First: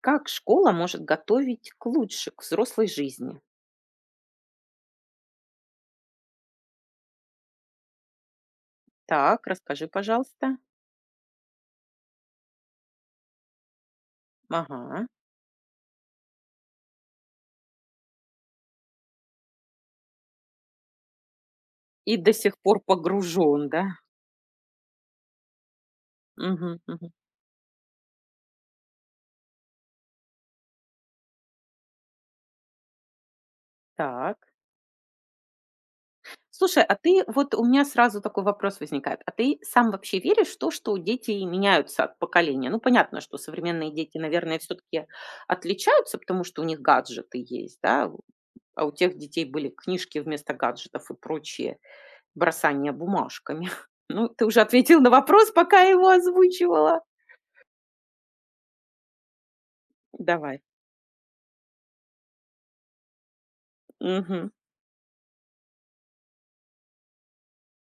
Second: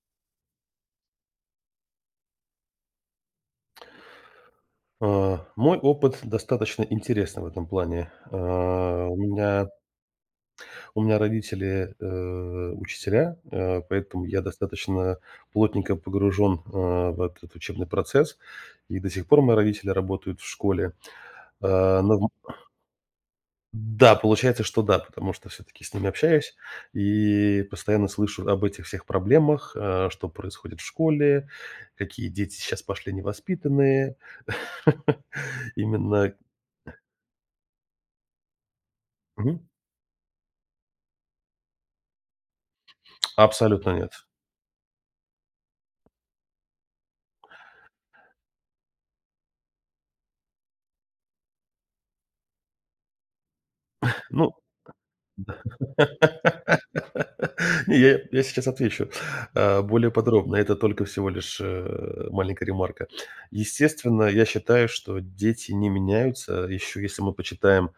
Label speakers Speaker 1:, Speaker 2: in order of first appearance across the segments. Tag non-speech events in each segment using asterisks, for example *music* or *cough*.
Speaker 1: Как школа может готовить к взрослой жизни?
Speaker 2: Мой опыт достаточно интересный в этом плане. А, у
Speaker 1: Так,
Speaker 2: меня
Speaker 1: расскажи, пожалуйста.
Speaker 2: у меня родители, учителя, поэтому я
Speaker 1: Ага.
Speaker 2: достаточно плотненько погружен, в этот учебный процесс. И до сих пор мои родители работают в школе. А,
Speaker 1: И
Speaker 2: но в
Speaker 1: до сих пор погружен, да?
Speaker 2: Да, получается, что да, потому что все-таки с ними общаюсь
Speaker 1: Мгм, мгм.
Speaker 2: и постоянно слышу об этих всех проблемах, что происходит в школе, какие дети сейчас пошли невоспитанные.
Speaker 1: Так.
Speaker 2: *laughs* Именно
Speaker 1: Слушай, а ты вот у меня сразу такой вопрос возникает. А ты сам вообще веришь в то, что дети меняются от поколения? Ну, понятно, что современные
Speaker 2: Абсолютно нет.
Speaker 1: дети, наверное, все-таки отличаются, потому что у них гаджеты есть, да? А у тех детей были книжки вместо гаджетов и прочие. Бросание бумажками. *laughs* Ну, ты
Speaker 2: Ну,
Speaker 1: уже ответил на вопрос, пока я его
Speaker 2: *laughs*
Speaker 1: озвучивала.
Speaker 2: не, я сейчас отвечу, более подробно.
Speaker 1: Давай.
Speaker 2: Это только всего лишь, маленькая ремарка. Естественно, я
Speaker 1: Мгм.
Speaker 2: считаю, что дети не меняются. Еще если мы почитаем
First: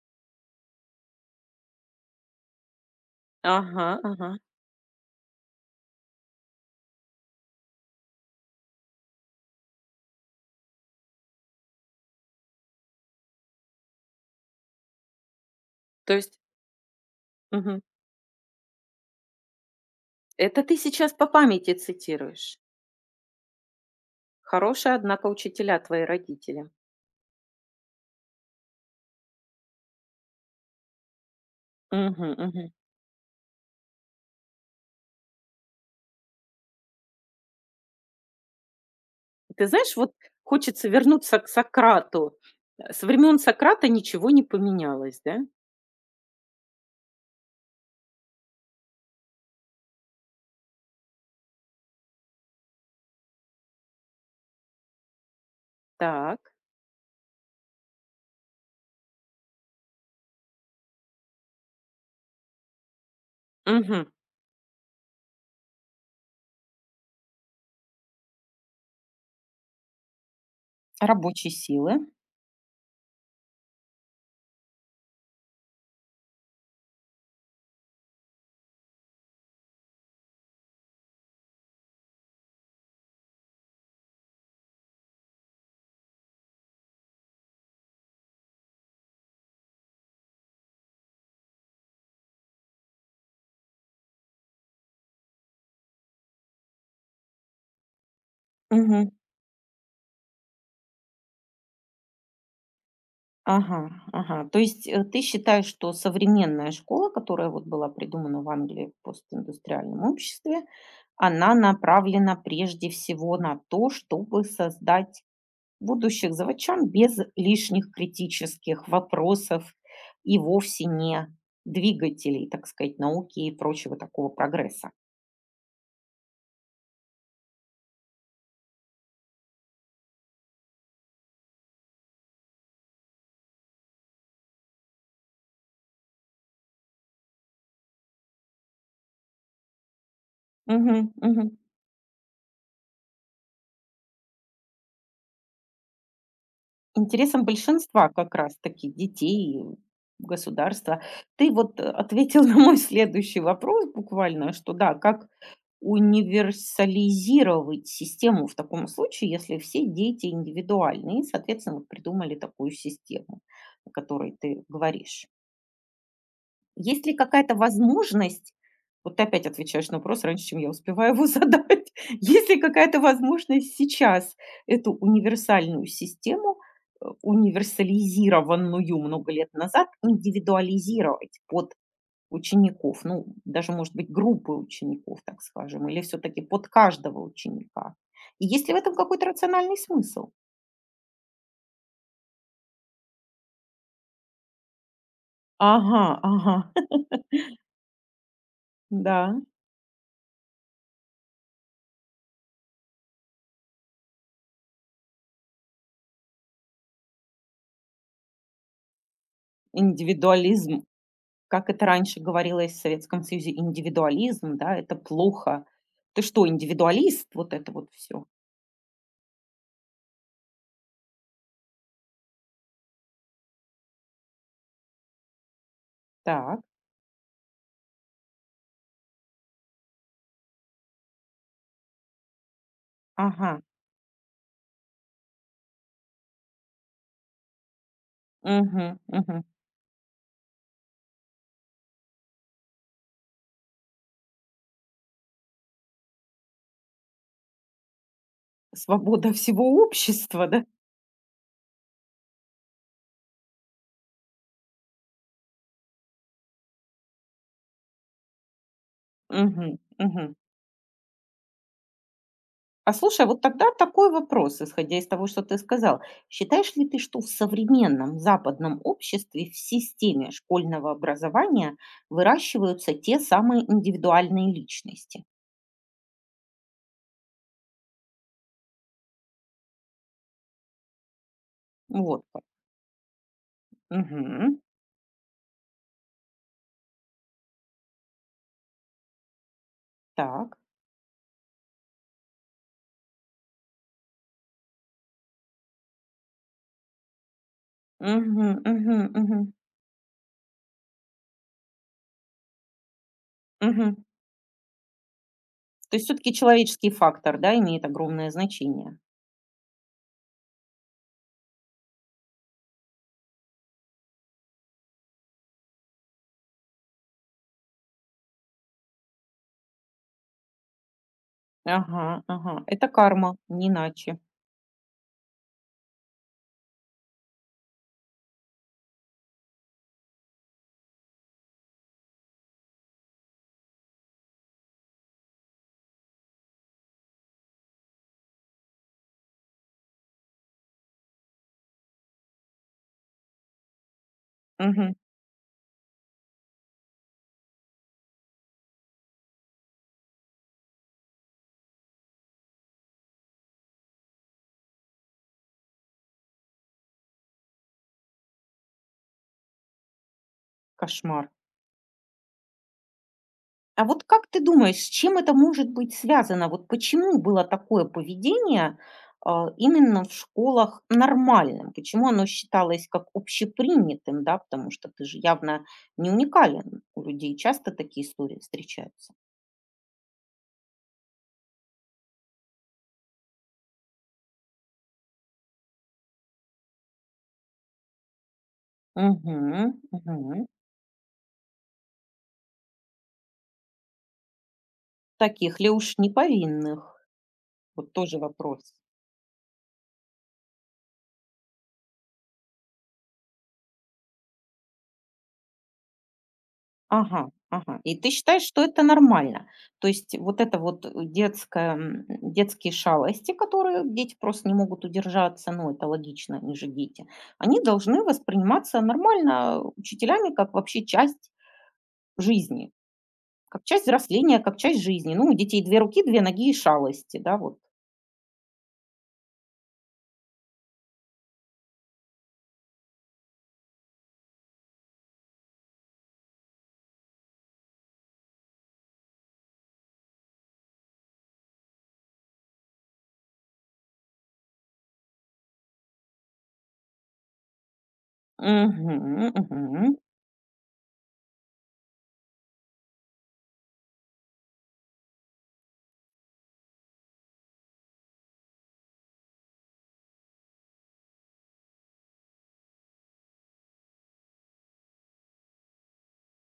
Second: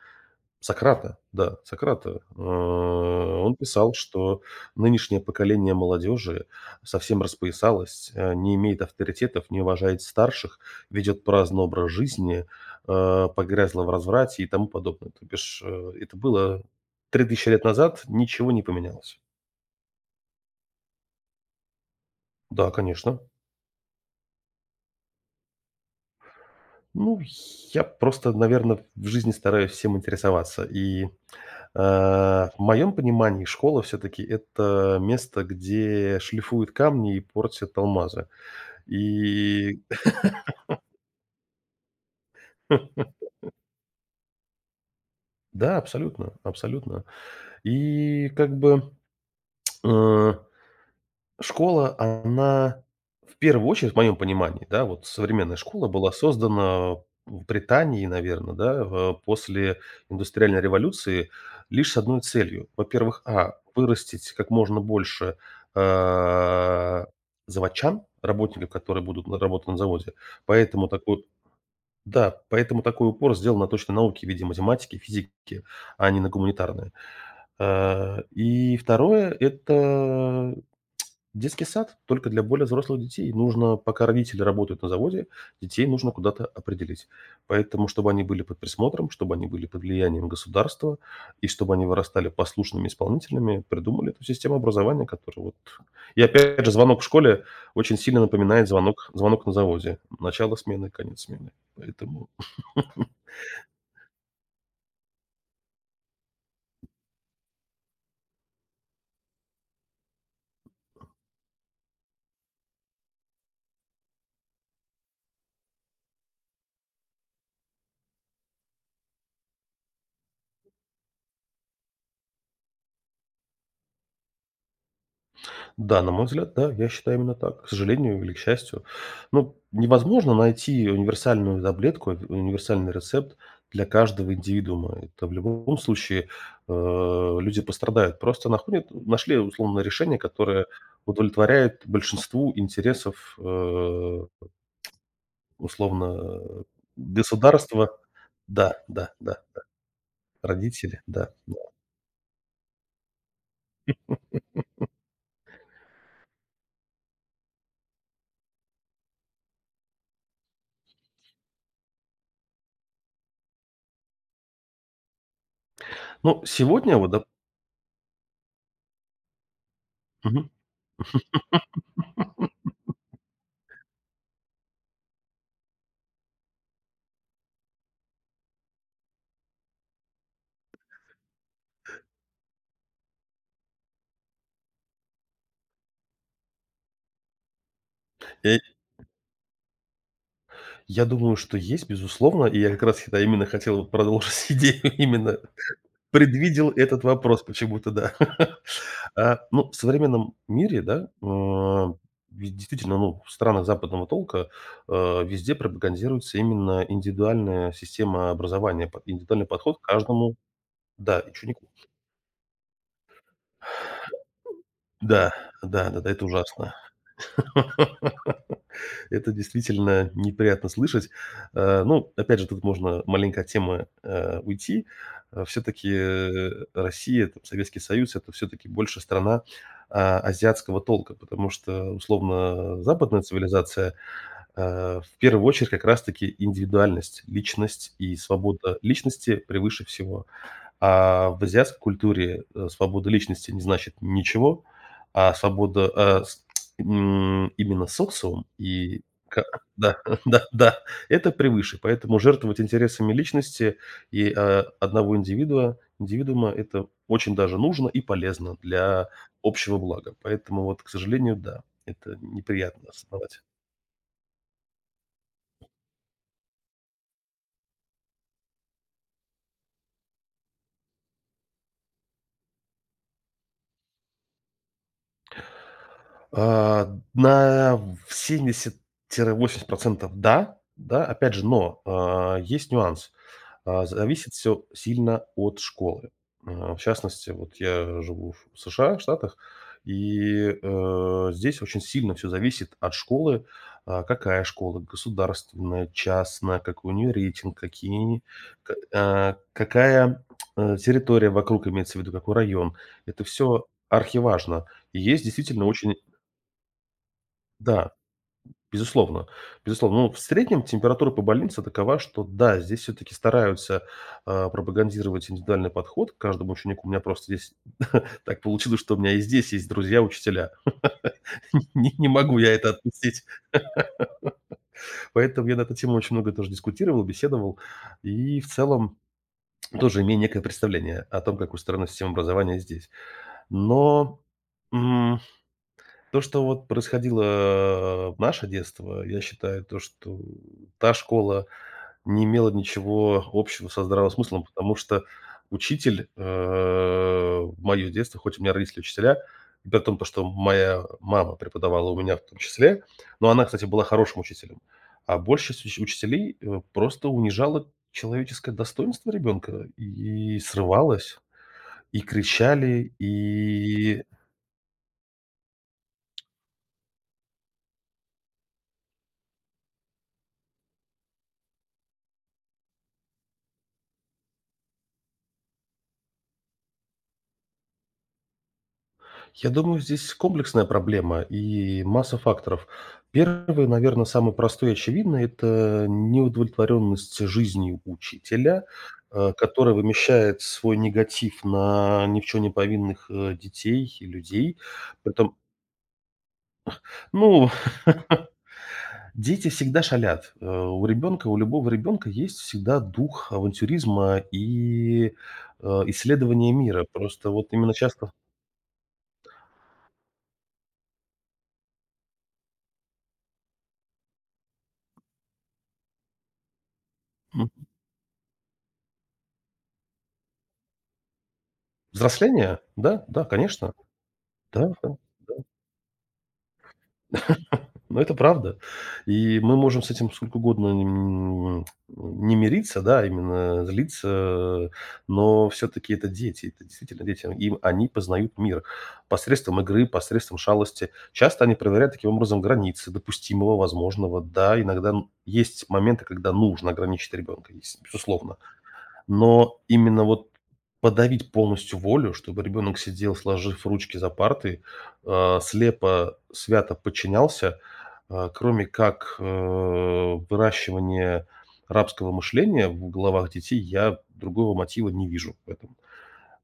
Speaker 2: Сократа, да, Сократа. Он
Speaker 1: Ага,
Speaker 2: писал,
Speaker 1: ага.
Speaker 2: что нынешнее поколение молодежи совсем распоясалось, не имеет авторитетов, не уважает старших, ведет праздный образ жизни, погрязла в разврате и тому подобное. То бишь,
Speaker 1: То
Speaker 2: это
Speaker 1: есть,
Speaker 2: было 3000 лет
Speaker 1: мгм.
Speaker 2: назад, ничего не поменялось.
Speaker 1: Это ты сейчас по памяти цитируешь.
Speaker 2: Да, конечно.
Speaker 1: Хорошие, однако, учителя твои родители.
Speaker 2: Ну, я просто, наверное, в жизни стараюсь всем интересоваться.
Speaker 1: Мгм,
Speaker 2: В
Speaker 1: мгм.
Speaker 2: моем понимании школа все-таки это место, где шлифуют камни и портят алмазы.
Speaker 1: Ты
Speaker 2: И
Speaker 1: знаешь, вот хочется вернуться к Сократу. Со
Speaker 2: *laughs*
Speaker 1: времен Сократа ничего не поменялось, да?
Speaker 2: да, абсолютно, абсолютно. И как бы, э Школа, она в первую очередь, в моем понимании, да, вот современная школа была
Speaker 1: Так.
Speaker 2: создана в Британии, наверное, да, в после индустриальной революции лишь с одной целью. Во-первых,
Speaker 1: Мгм.
Speaker 2: вырастить как можно больше, а, заводчан, работников, которые будут на работать на заводе. Поэтому такой
Speaker 1: Рабочей силы.
Speaker 2: Да, поэтому такой упор сделан на точные науки в виде математики, физики, а не на гуманитарные. И второе — это детский сад, только для более взрослых детей. Нужно, пока родители работают на заводе, детей нужно куда-то определить. Поэтому, чтобы они были под присмотром, чтобы они были под влиянием государства и чтобы они вырастали послушными исполнителями, придумали эту систему образования. Которая вот И опять же, звонок в школе очень сильно напоминает звонок
Speaker 1: Мгм.
Speaker 2: звонок на заводе. Начало смены, конец смены. Поэтому *laughs*
Speaker 1: Ага, ага. То есть, ты считаешь, что современная школа, которая вот была придумана в Англии в постиндустриальном обществе, она направлена прежде всего на то, чтобы создать будущих заводчан без лишних критических вопросов и вовсе не двигателей, так сказать, науки и прочего такого прогресса.
Speaker 2: Да, на мой взгляд, да, я считаю именно так. К сожалению или к счастью. Ну, невозможно найти универсальную таблетку, универсальный рецепт для каждого индивидуума. Это в любом случае, люди пострадают. Просто находят нашли условно решение, которое
Speaker 1: Мгм, мгм.
Speaker 2: удовлетворяет большинству интересов, условно,
Speaker 1: Интересам
Speaker 2: государства.
Speaker 1: большинства как
Speaker 2: Да,
Speaker 1: раз-таки
Speaker 2: да, да,
Speaker 1: детей,
Speaker 2: родители,
Speaker 1: государства.
Speaker 2: да,
Speaker 1: Ты
Speaker 2: да.
Speaker 1: вот, ответил *laughs* на мой следующий вопрос буквально, что да, как универсализировать систему в таком случае, если все дети индивидуальные, и, соответственно, вот придумали такую систему, о которой ты говоришь?
Speaker 2: Ну, сегодня
Speaker 1: Есть
Speaker 2: вот,
Speaker 1: ли
Speaker 2: доп
Speaker 1: какая-то возможность, вот ты опять отвечаешь на вопрос раньше,
Speaker 2: мгм.
Speaker 1: чем я успеваю его *laughs* задать, есть ли какая-то возможность сейчас эту универсальную систему, универсализированную много лет назад, индивидуализировать под учеников, ну, даже, может быть, группы учеников, так скажем, или все-таки под каждого ученика? И
Speaker 2: Э
Speaker 1: есть ли в этом какой-то рациональный смысл?
Speaker 2: Я думаю, что есть, безусловно. И я как раз, да, именно хотел вот продолжить *laughs* идею, именно
Speaker 1: Ага,
Speaker 2: предвидел
Speaker 1: ага,
Speaker 2: этот
Speaker 1: *laughs*
Speaker 2: вопрос почему-то, да. *laughs*
Speaker 1: да,
Speaker 2: Ну, в современном мире, да, ведь действительно, ну, в странах западного толка, везде пропагандируется именно индивидуальная система образования, под индивидуальный подход к каждому,
Speaker 1: индивидуализм.
Speaker 2: да, ученику.
Speaker 1: Как это раньше говорилось в Советском Союзе, индивидуализм, да, это
Speaker 2: Да,
Speaker 1: плохо.
Speaker 2: да-да-да,
Speaker 1: Ты
Speaker 2: это
Speaker 1: что,
Speaker 2: ужасно.
Speaker 1: индивидуалист? Вот
Speaker 2: *laughs*
Speaker 1: это вот все.
Speaker 2: Это действительно неприятно слышать. Ну, опять же, тут можно маленько от темы, уйти. Все-таки,
Speaker 1: Так,
Speaker 2: Россия, там, Советский Союз — это все-таки больше страна, азиатского толка, потому что, условно, западная
Speaker 1: ага,
Speaker 2: цивилизация, в первую очередь как раз таки индивидуальность, личность и свобода
Speaker 1: мгм,
Speaker 2: личности
Speaker 1: мгм.
Speaker 2: превыше всего. А в азиатской культуре, свобода личности не значит ничего, а свобода, а, с м, именно социум и
Speaker 1: Свобода
Speaker 2: ка
Speaker 1: всего
Speaker 2: да, *laughs* да,
Speaker 1: общества, да?
Speaker 2: да, это превыше. Поэтому жертвовать интересами личности и, одного индивидуа индивидуума — это очень даже нужно и полезно для общего
Speaker 1: Мгм,
Speaker 2: блага.
Speaker 1: мгм.
Speaker 2: Поэтому вот, к сожалению, да, это неприятно
Speaker 1: А слушай, а
Speaker 2: осознавать.
Speaker 1: вот тогда такой вопрос, исходя из того, что ты сказал. Считаешь ли ты, что в современном западном обществе в системе школьного образования выращиваются те самые индивидуальные личности?
Speaker 2: На 70-80%, да, да. Опять же, но,
Speaker 1: Вот как.
Speaker 2: есть нюанс. Зависит
Speaker 1: Мгм.
Speaker 2: все сильно от школы. В частности, вот я живу в США, в Штатах,
Speaker 1: Так.
Speaker 2: и, здесь очень сильно все зависит от школы. Какая школа: государственная, частная, какой у неё рейтинг, какие
Speaker 1: Мгм,
Speaker 2: к
Speaker 1: мгм,
Speaker 2: а,
Speaker 1: мгм.
Speaker 2: какая, территория вокруг, имеется в виду какой район. Это все
Speaker 1: Мгм.
Speaker 2: архиважно. И есть действительно очень
Speaker 1: То есть все таки человеческий фактор, да, имеет
Speaker 2: Да,
Speaker 1: огромное значение?
Speaker 2: безусловно. Безусловно. Ну, в среднем температура по больнице такова, что да, здесь все-таки стараются пропагандировать индивидуальный подход к каждому ученику. У меня просто здесь *laughs* так получилось, что у меня и здесь есть друзья-учителя. *laughs* Не,
Speaker 1: Ага,
Speaker 2: не могу я
Speaker 1: ага.
Speaker 2: это
Speaker 1: Это
Speaker 2: отпустить.
Speaker 1: карма, не иначе.
Speaker 2: Поэтому я на эту тему очень много тоже дискутировал, беседовал. И в целом тоже имею некое представление о том, как устроена система образования здесь. Но м, то, что вот происходило в наше детство, я считаю, то, что та школа, не имело ничего общего со здравым смыслом, потому
Speaker 1: Мгм.
Speaker 2: что учитель, в моё детство, хоть у меня родители учителя, и при том, то, что моя мама преподавала у меня в том числе, но она, кстати, была хорошим учителем, а большая часть уч учителей, просто унижала человеческое достоинство ребенка и срывалась,
Speaker 1: Кошмар.
Speaker 2: и кричали,
Speaker 1: А
Speaker 2: и.
Speaker 1: вот как ты думаешь, с чем это может быть связано? Вот почему было такое поведение, именно в школах нормальным? Почему оно считалось как общепринятым, да? Потому что ты же явно не уникален. У людей часто такие истории встречаются.
Speaker 2: Я думаю, здесь комплексная проблема и масса факторов. Первый, наверное, самый простой и очевидный — это неудовлетворенность жизнью учителя, который
Speaker 1: Мгм, мгм.
Speaker 2: вымещает свой негатив на ни в чём не повинных, детей и людей. Притом,
Speaker 1: Таких ли уж неповинных?
Speaker 2: ну,
Speaker 1: Вот тоже
Speaker 2: *laughs*
Speaker 1: вопрос.
Speaker 2: дети всегда шалят. У ребенка, у любого ребенка есть всегда дух авантюризма и, исследования мира. Просто
Speaker 1: Ага,
Speaker 2: вот именно
Speaker 1: ага. И
Speaker 2: часто.
Speaker 1: ты считаешь, что это нормально? То есть вот это вот детские шалости, которые дети просто не могут удержаться, ну это логично, они же дети,
Speaker 2: М.
Speaker 1: они должны восприниматься нормально учителями как вообще часть
Speaker 2: Взросление?
Speaker 1: жизни,
Speaker 2: Да, да,
Speaker 1: как
Speaker 2: конечно.
Speaker 1: часть взросления, как
Speaker 2: Да,
Speaker 1: часть
Speaker 2: да,
Speaker 1: жизни. Ну, у
Speaker 2: да.
Speaker 1: детей две руки, две ноги и шалости, да, вот.
Speaker 2: Ну, это правда. И мы можем с этим сколько угодно н не мириться, да, именно злиться, но все-таки это дети, это действительно дети. Им Они познают мир посредством игры, посредством шалости. Часто они проверяют таким образом границы допустимого, возможного. Да, иногда н есть моменты, когда нужно ограничить ребенка, безусловно.
Speaker 1: Мгм,
Speaker 2: Но
Speaker 1: мгм.
Speaker 2: именно вот подавить полностью волю, чтобы ребенок сидел, сложив ручки за партой, слепо, свято подчинялся, кроме как, выращивание рабского мышления в головах детей, я другого мотива не вижу в этом.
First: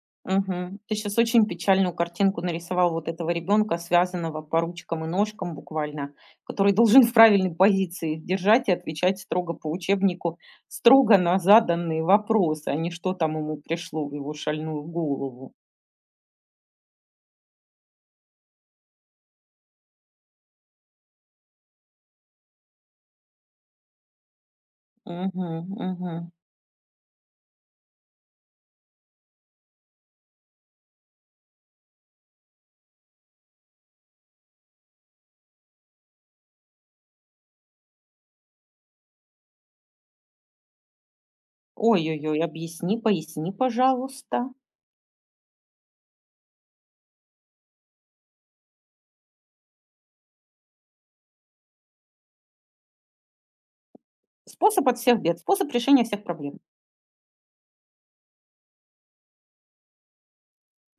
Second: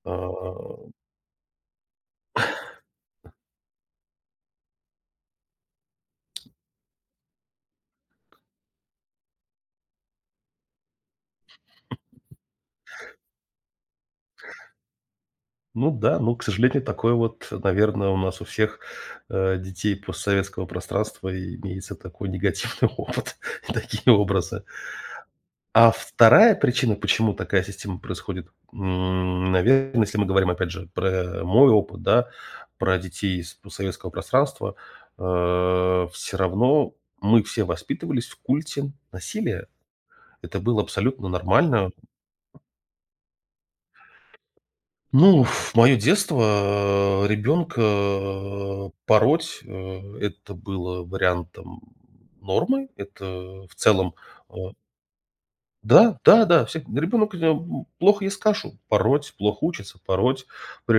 Speaker 2: А,
Speaker 1: Мгм. Ты сейчас очень печальную картинку нарисовал вот этого ребенка, связанного по ручкам и ножкам буквально, который должен в правильной позиции их держать и отвечать строго по учебнику, строго на заданные вопросы, а не что там ему пришло в его шальную голову.
Speaker 2: ну да, ну, к сожалению, такое вот, наверное, у нас у всех, детей постсоветского пространства имеется такой негативный *laughs* опыт и такие образы.
Speaker 1: Мгм,
Speaker 2: А
Speaker 1: мгм.
Speaker 2: вторая причина, почему такая система происходит, наверное, если мы говорим, опять же, про мой опыт, да, про детей из постсоветского пространства, все равно мы все воспитывались в культе насилия. Это было абсолютно нормально.
Speaker 1: Ой-ой-ой, объясни, поясни, пожалуйста.
Speaker 2: Ну, в мое детство, ребенка пороть, это было вариантом нормы. Это в целом, э
Speaker 1: Способ от всех бед, способ решения
Speaker 2: да,
Speaker 1: всех
Speaker 2: да,
Speaker 1: проблем.
Speaker 2: да, всех ребенок, плохо ест кашу — пороть, плохо учится — пороть,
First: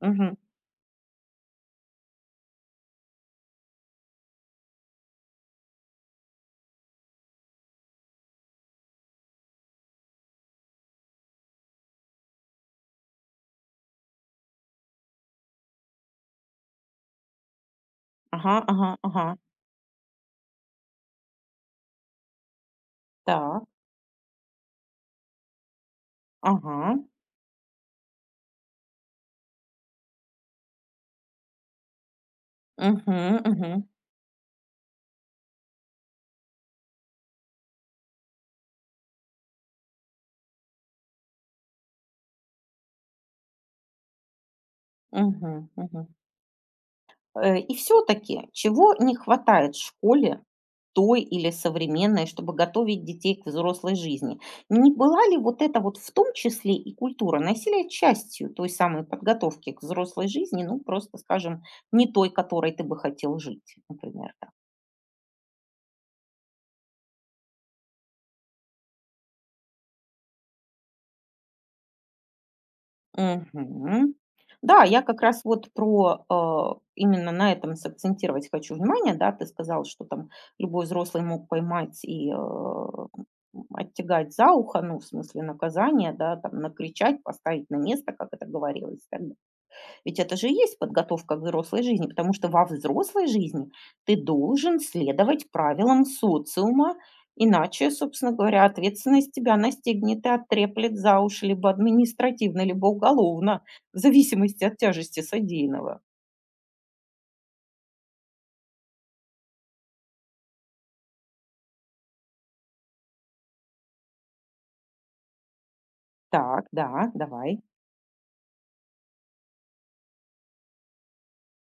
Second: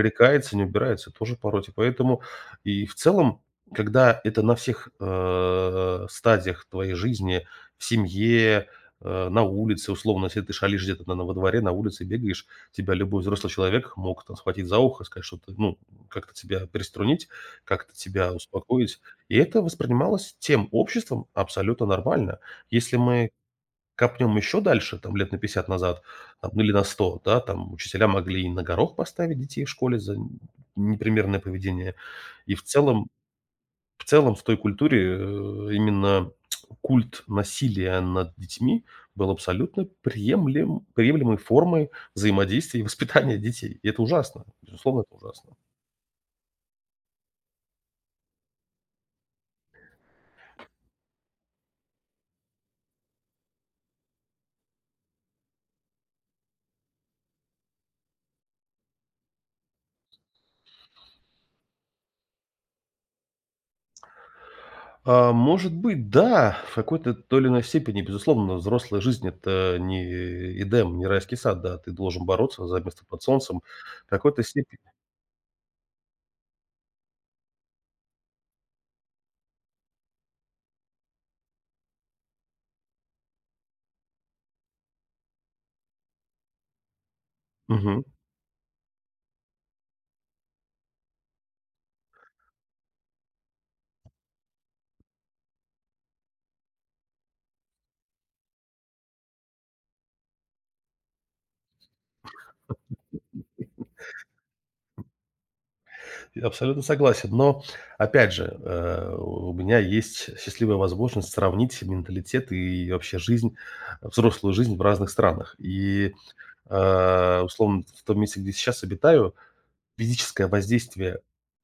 Speaker 1: Мгм.
Speaker 2: не убирается — тоже пороть. И поэтому и в целом, когда это на всех, стадиях твоей жизни, в семье, на улице, условно, если ты шалишь где-то, на во дворе, на улице бегаешь, тебя любой взрослый человек мог там схватить за ухо, сказать что-то, ну, как-то тебя переструнить, как-то тебя
Speaker 1: Ага, ага,
Speaker 2: успокоить.
Speaker 1: ага.
Speaker 2: И это воспринималось тем обществом абсолютно нормально. Если мы
Speaker 1: Так,
Speaker 2: копнем еще дальше, там лет на 50 назад, там, ну или на
Speaker 1: ага.
Speaker 2: 100, да, там учителя могли и на горох поставить детей в школе за непримерное поведение. И в целом,
Speaker 1: Угу, угу,
Speaker 2: в целом в той культуре именно культ насилия над детьми был абсолютно приемлемой формой взаимодействия и воспитания детей. И это ужасно. Безусловно, это ужасно.
Speaker 1: угу, мгм. И все таки чего не хватает школе, той или современной, чтобы готовить детей к взрослой жизни? Не была ли вот эта вот, в том числе и культура насилия, частью той самой подготовки к взрослой жизни, ну, просто, скажем, не той, которой ты бы хотел жить, например, да?
Speaker 2: Может быть, да, в какой-то той или иной степени, безусловно, взрослая жизнь — это не Эдем, не райский сад, да, ты должен бороться за место под солнцем. В
Speaker 1: Мгм.
Speaker 2: какой-то степени.
Speaker 1: Да, я как раз вот именно на этом сакцентировать хочу внимание. Да, ты сказал, что там любой взрослый мог поймать и, оттягать за ухо, ну, в смысле наказание, да, там накричать, поставить на
Speaker 2: Мгм.
Speaker 1: место, как это говорилось, и так ведь это же и есть подготовка к взрослой жизни, потому что во взрослой жизни ты должен следовать правилам социума, иначе, собственно говоря, ответственность тебя настигнет и оттреплет за уши либо административно, либо уголовно, в зависимости от тяжести содеянного.
Speaker 2: Я абсолютно согласен. Но, опять же, у меня есть счастливая возможность сравнить менталитет и вообще жизнь, взрослую жизнь в разных странах. И,
Speaker 1: Так, да, давай.
Speaker 2: условно, в том месте, где сейчас обитаю, физическое воздействие,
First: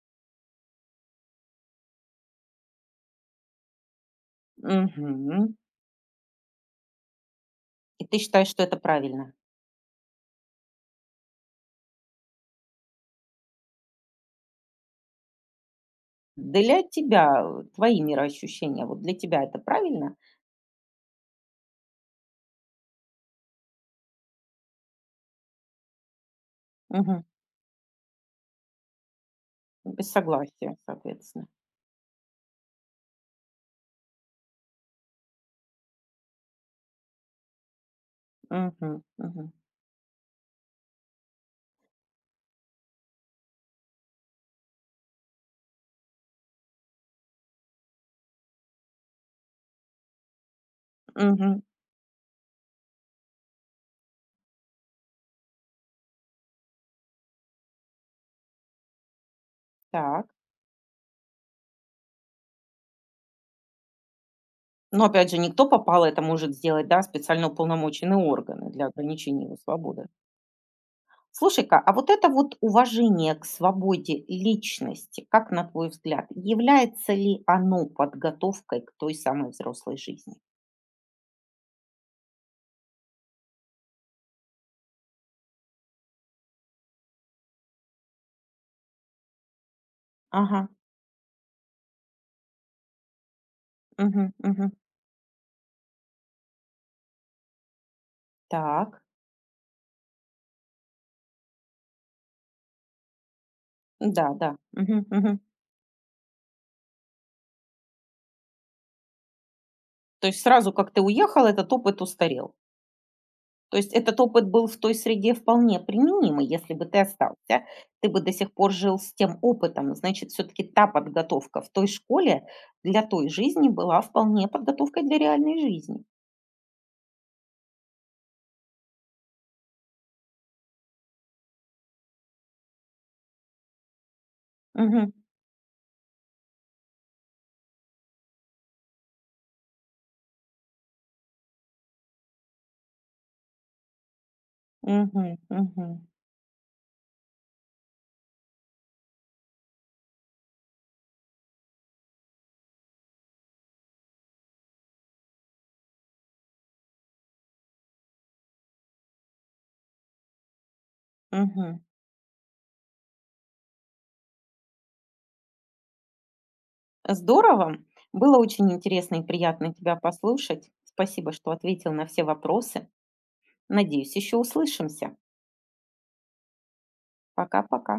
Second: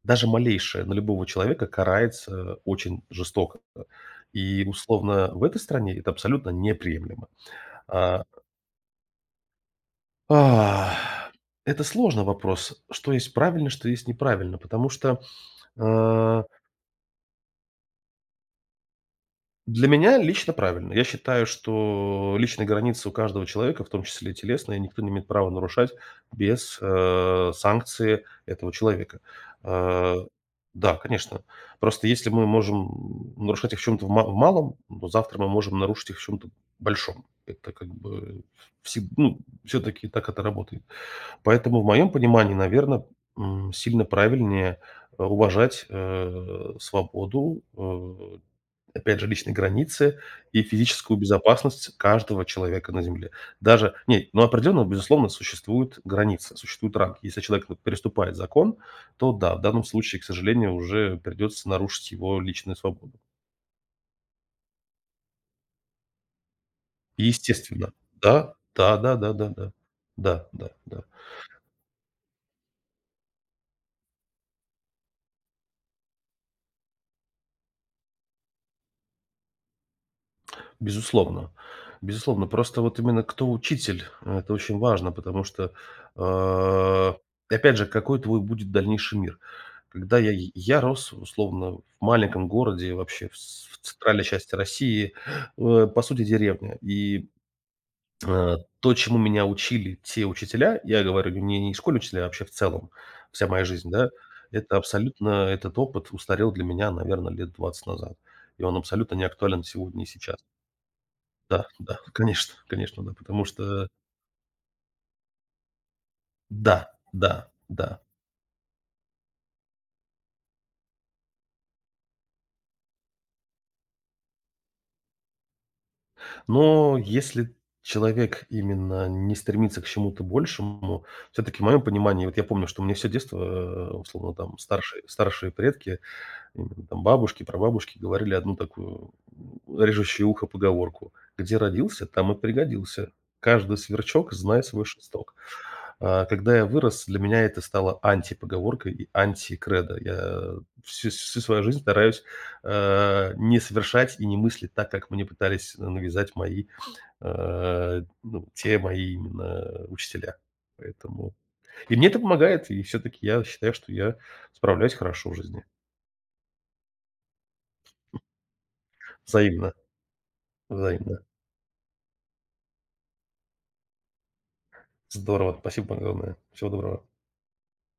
Speaker 2: даже малейшее, на любого человека карается очень жестоко. И, условно,
Speaker 1: Мгм.
Speaker 2: в этой стране это абсолютно неприемлемо.
Speaker 1: И ты
Speaker 2: А,
Speaker 1: считаешь, что это правильно?
Speaker 2: а, это сложный вопрос, что есть правильно, что есть неправильно, потому что, а
Speaker 1: Для тебя, твои мироощущения, вот для тебя это
Speaker 2: для
Speaker 1: правильно?
Speaker 2: меня лично правильно. Я считаю, что личные границы у каждого человека, в том числе и телесные, никто не имеет права нарушать без,
Speaker 1: Мгм.
Speaker 2: санкции этого человека.
Speaker 1: Без
Speaker 2: Э,
Speaker 1: согласия,
Speaker 2: да, конечно.
Speaker 1: соответственно.
Speaker 2: Просто если мы можем нарушать их в чём-то в малом, то завтра мы можем нарушить их в чём-то большом. Это как бы
Speaker 1: Мгм,
Speaker 2: все, ну,
Speaker 1: мгм,
Speaker 2: всё-таки так это работает. Поэтому в моем понимании, наверное, сильно правильнее, уважать, свободу, опять же, личные границы и физическую
Speaker 1: мгм.
Speaker 2: безопасность каждого человека на Земле. Даже, не, ну, определенно, безусловно, существуют границы, существуют рамки. Если человек ну, переступает закон, то да, в данном случае, к
Speaker 1: Так.
Speaker 2: сожалению, уже придется нарушить его личную свободу.
Speaker 1: Но опять же, никто попало это может сделать, да, специально
Speaker 2: Естественно.
Speaker 1: уполномоченные
Speaker 2: Да,
Speaker 1: органы для
Speaker 2: да, да, да,
Speaker 1: ограничения
Speaker 2: да,
Speaker 1: его
Speaker 2: да,
Speaker 1: свободы.
Speaker 2: да, да, да.
Speaker 1: Слушай-ка, а вот это вот уважение к свободе личности, как на твой взгляд, является ли оно подготовкой к той самой взрослой жизни?
Speaker 2: Безусловно. Безусловно. Просто вот именно кто учитель — это очень важно, потому что, а, опять же, какой твой будет дальнейший мир? Когда я
Speaker 1: Ага,
Speaker 2: я рос, условно, в маленьком городе, вообще в центральной
Speaker 1: мгм,
Speaker 2: части
Speaker 1: мгм.
Speaker 2: России, по сути, деревня. И, то,
Speaker 1: Так,
Speaker 2: чему меня учили те учителя, я говорю не школьные учителя, а вообще в целом, вся моя жизнь, да,
Speaker 1: да, да.
Speaker 2: это
Speaker 1: Мгм, мгм.
Speaker 2: абсолютно этот опыт устарел для меня, наверное, лет 20 назад. И он абсолютно не актуален сегодня и
Speaker 1: То
Speaker 2: сейчас.
Speaker 1: есть сразу, как ты уехал,
Speaker 2: Да,
Speaker 1: этот
Speaker 2: да,
Speaker 1: опыт
Speaker 2: конечно,
Speaker 1: устарел.
Speaker 2: конечно, да, потому
Speaker 1: То
Speaker 2: что
Speaker 1: есть этот опыт был в той среде вполне применимый. Если бы
Speaker 2: да,
Speaker 1: ты
Speaker 2: да,
Speaker 1: остался,
Speaker 2: да.
Speaker 1: ты бы до сих пор жил с тем опытом. Значит, все-таки та подготовка в той школе для той жизни была вполне подготовкой для реальной жизни.
Speaker 2: Но если человек именно не стремится к чему-то большему, все-таки в моем понимании, вот я помню, что мне все детство, условно, там старшие,
Speaker 1: Мгм.
Speaker 2: старшие предки, именно там бабушки, прабабушки говорили одну такую режущую ухо поговорку. Где родился, там и пригодился. Каждый сверчок знает свой
Speaker 1: Мгм.
Speaker 2: шесток.
Speaker 1: Мгм.
Speaker 2: Когда я вырос, для меня это стало антипоговоркой и антикредо. Я всю свою жизнь стараюсь, не совершать и не мыслить так, как мне пытались навязать мои, ну, те мои именно учителя. Поэтому
Speaker 1: Мгм.
Speaker 2: и мне это помогает, и все таки я считаю, что я справляюсь хорошо в жизни.
Speaker 1: Здорово. Было очень интересно и
Speaker 2: Взаимно,
Speaker 1: приятно тебя послушать.
Speaker 2: взаимно.
Speaker 1: Спасибо, что ответил на все вопросы. Надеюсь, еще услышимся.
Speaker 2: Здорово. Спасибо огромное. Всего доброго.
Speaker 1: Пока-пока.